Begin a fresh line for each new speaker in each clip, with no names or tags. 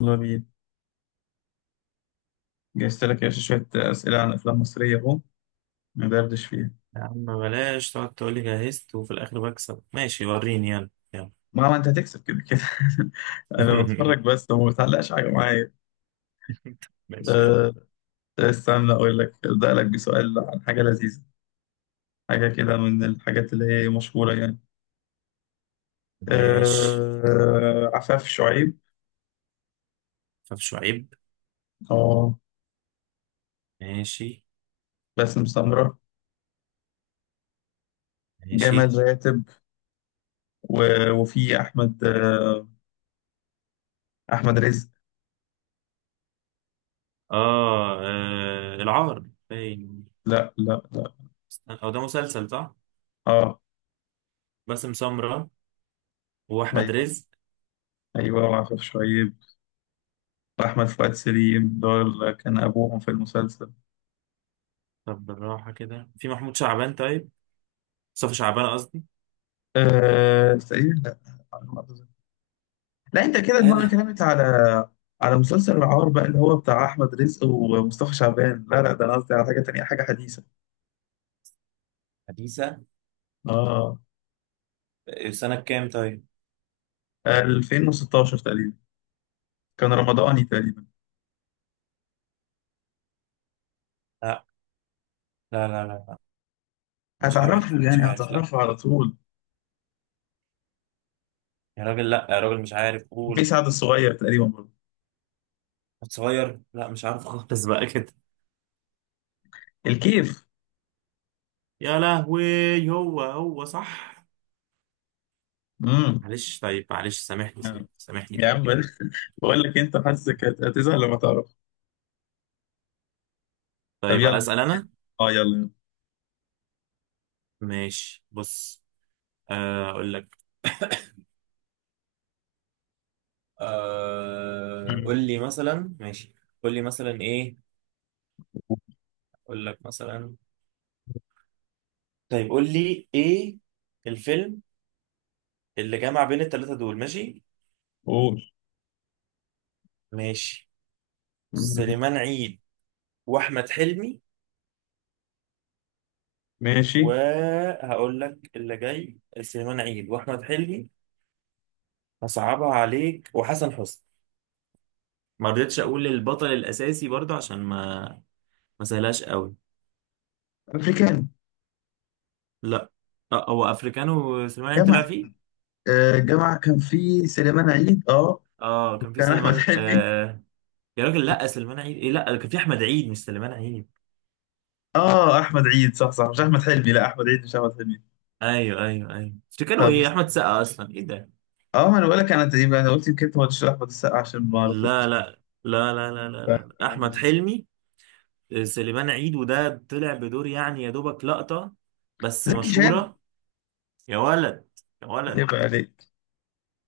يلا بينا. جهزت لك يا باشا شوية أسئلة عن أفلام مصرية أهو ندردش فيها.
يا عم بلاش تقعد تقولي جهزت وفي الآخر بكسب. ماشي، وريني. يلا يلا.
ما أنت هتكسب كده كده. أنا بتفرج بس وما بتعلقش حاجة معايا.
ماشي يلا.
أه، استنى أقول لك، أبدأ لك بسؤال عن حاجة لذيذة، حاجة كده من الحاجات اللي هي مشهورة يعني.
ماشي،
أه، عفاف شعيب.
فف شعيب.
أه،
ماشي
باسم سمرة.
ماشي.
جمال راتب و وفي أحمد، أه أحمد رزق.
آه، العار باين.
لا لا لا.
استنى، هو ده مسلسل صح؟
أه.
باسم سمرة وأحمد
أيوه،
رزق.
أيوه وعفاف شعيب وأحمد فؤاد سليم، دول كان أبوهم في المسلسل.
طب بالراحة كده، في محمود شعبان؟ طيب مصطفى شعبان قصدي.
أه تقريبا، لا على ما أتذكر. لا أنت كده
ايه
دماغك
ده؟
كلمت على مسلسل العار بقى اللي هو بتاع أحمد رزق ومصطفى شعبان. لا لا، ده أنا قصدي على حاجة تانية، حاجة حديثة.
حديثة.
آه.
سنة كام طيب؟
2016 تقريبا، كان رمضاني تقريبا.
لا لا، مش عارف
هتعرفه
مش
يعني،
عارف لا.
هتعرفه على طول.
يا راجل لا، يا راجل مش عارف،
في
قول.
سعد الصغير تقريبا برضه.
صغير؟ لا مش عارف خالص بقى كده.
الكيف.
يا لهوي، هو صح.
امم
معلش طيب، معلش، سامحني سامحني سامحني،
يا
طيب.
عم بقول، بقول لك أنت حاسك هتزهق لما تعرف. طب
طيب
يلا.
اسال انا،
اه يلا
ماشي، بص. آه، اقول لك. آه،
يلا.
قول لي مثلا، ماشي. قول لي مثلا ايه، اقول لك مثلا.
مم.
طيب قول لي ايه الفيلم اللي جمع بين الثلاثه دول. ماشي
قول.
ماشي.
مم.
سليمان عيد واحمد حلمي.
ماشي.
وهقول لك اللي جاي، سليمان عيد واحمد حلمي. هصعبها عليك، وحسن حسني. ما رضيتش اقول البطل الاساسي برضه عشان ما سهلاش قوي.
افريكان.
لا. آه، هو افريكانو سليمان عيد طلع
جامعة.
فيه.
آه جامعة، كان في سليمان عيد. اه
اه كان في
كان احمد
سليمان،
حلمي.
آه. يا راجل لا، سليمان عيد ايه، لا كان في احمد عيد مش سليمان عيد.
اه احمد عيد، صح صح، مش احمد حلمي، لا احمد عيد مش احمد حلمي.
ايوه ايوه ايوه افريكانو،
طب،
ايه احمد سقا اصلا، ايه ده.
اه ما انا بقول لك، انا يبقى انا قلت يمكن انت ما قلتش احمد السقا عشان ما اعرفوش
لا
بصراحة.
لا لا لا لا لا,
آه،
لا. احمد حلمي. آه، سليمان عيد، وده طلع بدور يعني يا دوبك لقطة بس
زكي شان.
مشهورة. يا ولد، يا ولد.
يبقى عليك.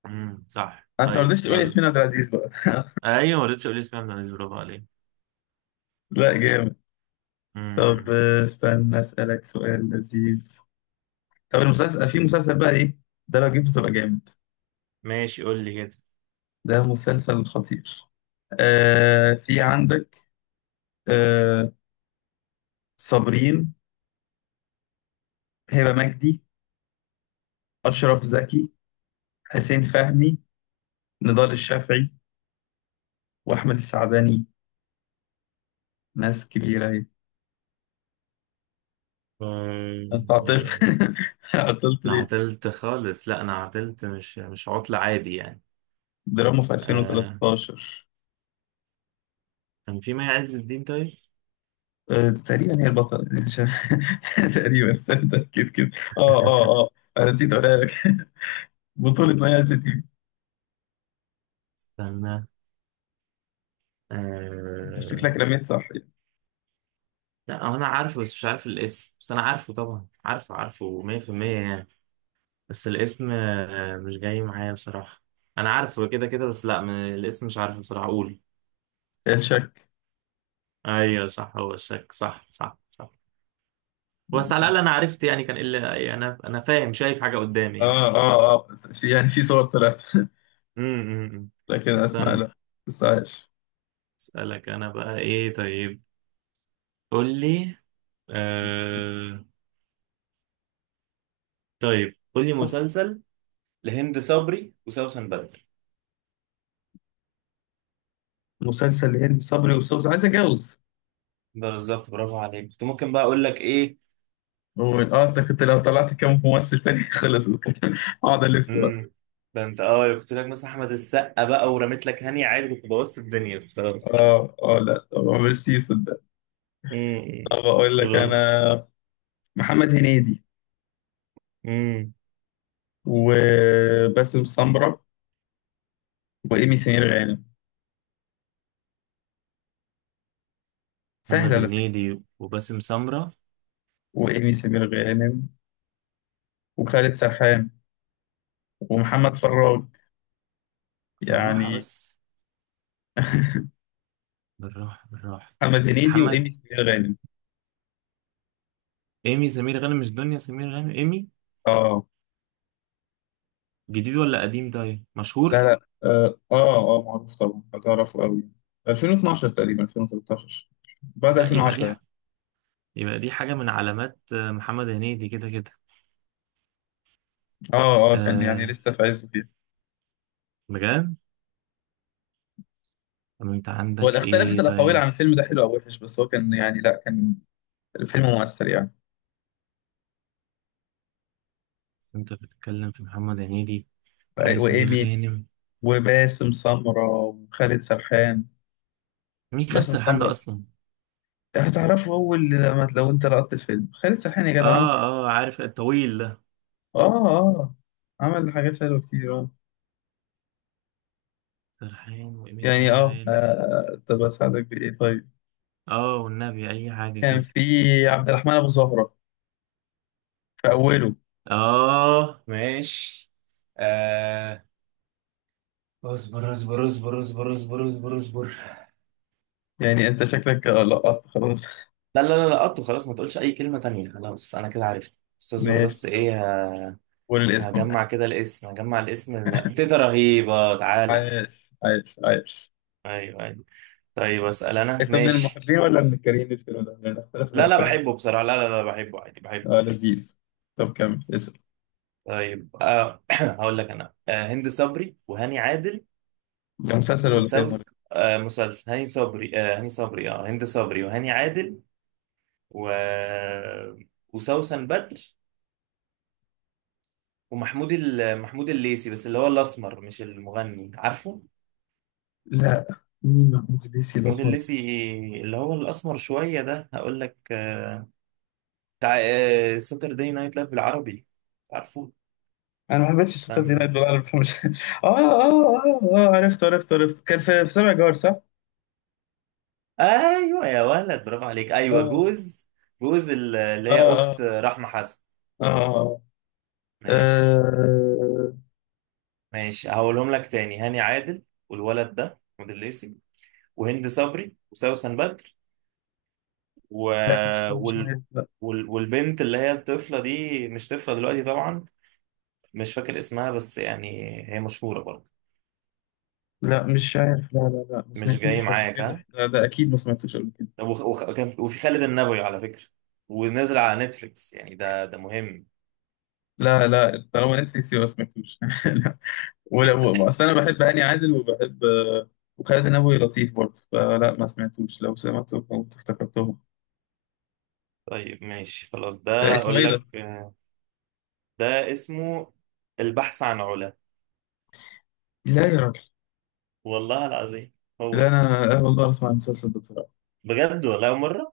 صح،
انت ما
طيب
رضيتش تقول
يلا.
ياسمين عبد العزيز بقى.
ايوه ما رضيتش اقول اسمها من، برافو عليك.
لا، جامد. طب
امم
استنى اسالك سؤال لذيذ. طب المسلسل، في مسلسل بقى ايه ده، لو جبته تبقى جامد.
ماشي، قول لي كده.
ده مسلسل خطير. آه، في عندك. آه. صابرين، هبة مجدي، أشرف زكي، حسين فهمي، نضال الشافعي، وأحمد السعداني. ناس كبيرة أهي. أنت عطلت.
آه،
عطلت
انا
ليه؟
عطلت خالص، لا انا عطلت، مش عطل عادي يعني.
دراما في
آه.
2013.
كان في مي عز الدين طيب.
آه تقريبا هي البطلة. مش عارف. تقريبا، استنى أكيد كده. أه أه أه، أنا نسيت أقولها لك. بطولة مي عزتي.
استنى.
أنت
آه.
شكلك رميت، صح.
لا هو انا عارفه بس مش عارف الاسم، بس انا عارفه طبعا، عارفه عارفه 100% يعني. بس الاسم آه مش جاي معايا بصراحة. انا عارفه كده كده، بس لا الاسم مش عارفه بصراحة، قول.
يعني الشك.
ايوه صح، هو الشك، صح صح صح. بس على الاقل انا عرفت يعني، كان الا يعني، انا فاهم، شايف حاجة قدامي يعني.
آه آه آه، في يعني في صور طلعت.
امم
لكن أسمع،
استنى،
لا. بس عايش.
اسالك انا بقى ايه طيب، قول لي. آه... طيب قول لي مسلسل لهند صبري وسوسن بدر.
مسلسل هند صبري وسوس عايز اتجوز.
ده بالظبط، برافو عليك، كنت ممكن بقى اقول لك ايه.
اه انت كنت لو طلعت كام ممثل تاني خلص كده، اقعد الف بقى.
امم ده انت اه كنت لك مثلا احمد السقا، بقى ورميت لك هاني عادي، كنت بوظت الدنيا بس خلاص.
اه اه، لا طب عمرو سي صدق.
امم
طب اقول لك
خلاص.
انا، محمد هنيدي
امم
وباسم سمرة وايمي سمير غانم. سهل
محمد
على فكرة.
هنيدي وباسم سمرة.
وايمي سمير غانم وخالد سرحان ومحمد فراج
بالراحة
يعني.
بس، بالراحة بالراحة.
محمد هنيدي
محمد،
وايمي سمير غانم.
إيمي سمير غانم مش دنيا سمير غانم، إيمي.
اه.
جديد ولا قديم؟ طيب
لا
مشهور.
لا، اه اه معروف طبعا، هتعرفه قوي. 2012 تقريبا، 2013، بعد
لا يبقى
2010
دي
يعني.
يبقى دي حاجة من علامات آه، محمد هنيدي كده كده.
اه اه، كان يعني
أه،
لسه في عزه فيها.
بجد. طب انت
هو
عندك
اختلفت
ايه
الاقاويل
طيب؟
عن الفيلم ده حلو او وحش، بس هو كان يعني، لا كان الفيلم مؤثر يعني.
بس انت بتتكلم في محمد هنيدي، إيمي سمير
وايمي
غانم.
وباسم سمرة وخالد سرحان.
مين خالد
باسم
سرحان ده
سمرة.
اصلا؟
هتعرفه اول لما، لو انت لقطت الفيلم خالد سرحان يا جدع، عمل.
اه اه، عارف الطويل ده.
اه اه، عمل حاجات حلوه كتير اه.
سرحان وإيمي
يعني
سمير
اه،
غانم.
طب اساعدك بايه طيب؟
اه والنبي اي حاجة
كان
كده.
في عبد الرحمن ابو زهره في أوله.
اه ماشي. آه. اصبر اصبر اصبر اصبر اصبر اصبر اصبر.
يعني أنت شكلك لقطت خلاص.
لا، لقطته خلاص، ما تقولش اي كلمة تانية خلاص، انا كده عرفت استاذور، بس
ماشي، طب
ايه
قول الاسم بقى.
هجمع كده الاسم، هجمع الاسم تيتا رهيبة تعالى.
عايش عايش عايش.
ايوه ايوه. طيب اسأل انا،
أنت من
ماشي.
المحبين ولا من الكارهين الفيلم ده؟ لأن اختلاف
لا لا،
الأقاويل.
بحبه بصراحة، لا لا لا بحبه عادي، بحبه.
آه، لذيذ. طب كمل اسم.
طيب آه، هقول لك انا آه، هند صبري وهاني عادل
ده مسلسل ولا فيلم ولا؟
وسوس. آه مسلسل، هاني صبري آه، هاني صبري، اه هند صبري وهاني عادل و وسوسن بدر ومحمود محمود الليثي، بس اللي هو الاسمر مش المغني، عارفه؟
لا. مين محمود الليثي ده
موديل
خالص؟
ليسي، اللي هو الاسمر شويه ده، هقول لك آه، بتاع آه، ساتردي نايت لايف بالعربي، عارفه؟
أنا ما حبيتش الشطة دي
استنى.
نايت بالعربي فمش. آه آه آه، آه عرفته عرفته عرفته، كان في في سبع جار صح؟
ايوه يا ولد، برافو عليك، ايوه
آه
جوز. جوز اللي
آه
هي اخت
آه،
رحمه حسن.
آه آه.
ماشي.
آه.
ماشي، هقولهم لك تاني: هاني عادل، والولد ده موديل ليسي، وهند صبري وسوسن بدر و...
لا مش
وال...
عارف،
وال والبنت اللي هي الطفله دي، مش طفله دلوقتي طبعا، مش فاكر اسمها بس يعني هي مشهوره برضه.
لا مش عارف، لا لا لا، ما
مش جاي
سمعتوش قبل
معاك، ها.
كده، لا ده اكيد ما سمعتوش قبل كده.
وخ- وخ- وكان في- وفي خالد النبوي على فكرة، ونزل على نتفليكس يعني، ده ده مهم.
لا لا، طالما نتفليكس يبقى ما سمعتوش. لا ولا اصل انا بحب هاني عادل وبحب وخالد النبوي لطيف برضه، فلا ما سمعتوش، لو سمعته كنت افتكرتهم.
طيب ماشي خلاص،
لا،
ده
اسمه
اقول
ايه ده؟
لك آه، ده اسمه البحث عن علا.
لا يا راجل.
والله العظيم، هو
لا
ده.
انا اول مره اسمع المسلسل ده بصراحه،
بجد والله أول مرة.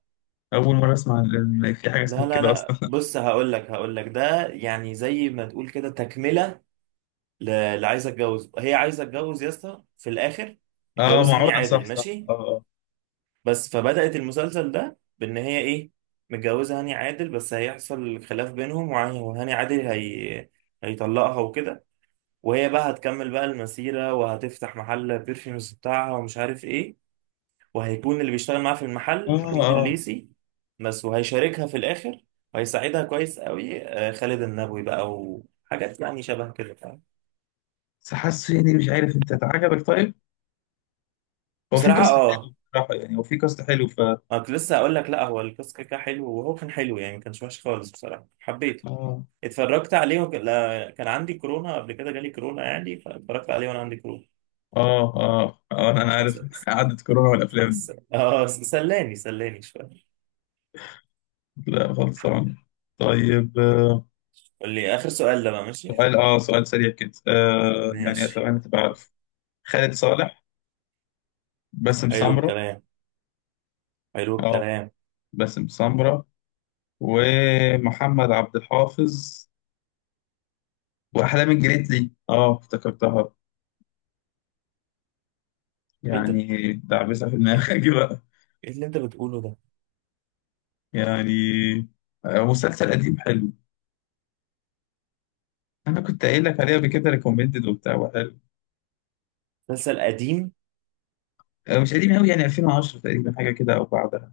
اول مره اسمع ان في حاجه
لا
اسمها
لا
كده
لا،
اصلا.
بص هقول لك ده يعني زي ما تقول كده تكملة، اللي عايزة اتجوز، هي عايزة اتجوز يا اسطى في الاخر،
اه
اتجوزها هاني
معونه، صح
عادل،
صح
ماشي.
اه
بس فبدأت المسلسل ده بإن هي إيه، متجوزة هاني عادل، بس هيحصل خلاف بينهم، وهاني عادل هي... هيطلقها وكده. وهي بقى هتكمل بقى المسيرة، وهتفتح محل بيرفيومز بتاعها ومش عارف إيه، وهيكون اللي بيشتغل معاها في
اه
المحل
اه
محمود
آه.
الليثي بس، وهيشاركها في الآخر وهيساعدها كويس قوي آه، خالد النبوي بقى، وحاجات يعني شبه كده، فاهم.
بس حاسه يعني، مش عارف انت عجبك طيب؟ هو في
بصراحة
كاست حلو
اه،
بصراحه يعني، هو في كاست حلو ف.
أنا كنت لسه هقول لك لا هو القصة كده كده حلو، وهو كان حلو يعني ما كانش وحش خالص بصراحة، حبيته.
اه
اتفرجت عليه وك... لا... كان عندي كورونا قبل كده، جالي كورونا يعني، فاتفرجت عليه وانا عندي كورونا.
اه اه، انا عارف.
بس...
قعدت كورونا والافلام دي.
اه سلاني سلاني شويه.
لا خلصان. طيب آه،
قول لي اخر سؤال ده بقى، ماشي.
سؤال، اه سؤال سريع كده، آه يعني
ماشي.
اتمنى تبقى عارف. خالد صالح. باسم
حلو
سمرة.
الكلام، حلو
اه،
الكلام.
باسم سمرة ومحمد عبد الحافظ واحلام الجريتلي، اه افتكرتها.
ايه ده،
يعني دعبسة في
ايه،
دماغك بقى.
إيه اللي انت بتقوله ده؟
يعني آه، مسلسل قديم حلو، انا كنت قايل لك عليه قبل كده، ريكومندد وبتاع وحلو.
مسلسل قديم.
آه، مش قديم قوي يعني، 2010 تقريبا حاجه كده او بعدها.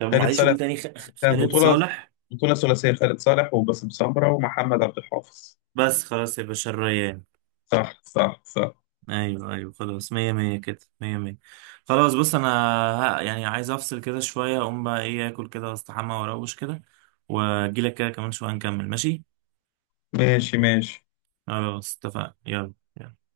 طب
خالد
معلش
صالح
قول تاني،
كان
خالد
بطولة،
صالح.
بطولة ثلاثية خالد صالح وباسم سمرة ومحمد عبد الحافظ.
بس خلاص يا باشا، الريان.
صح صح صح.
ايوه ايوه خلاص، مية مية كده، مية مية. خلاص بص انا، ها، يعني عايز افصل كده شوية، اقوم بقى ايه اكل كده واستحمى واروش كده، واجيلك كده كمان شوية نكمل، ماشي.
ماشي ماشي.
خلاص اتفقنا، يلا يلا.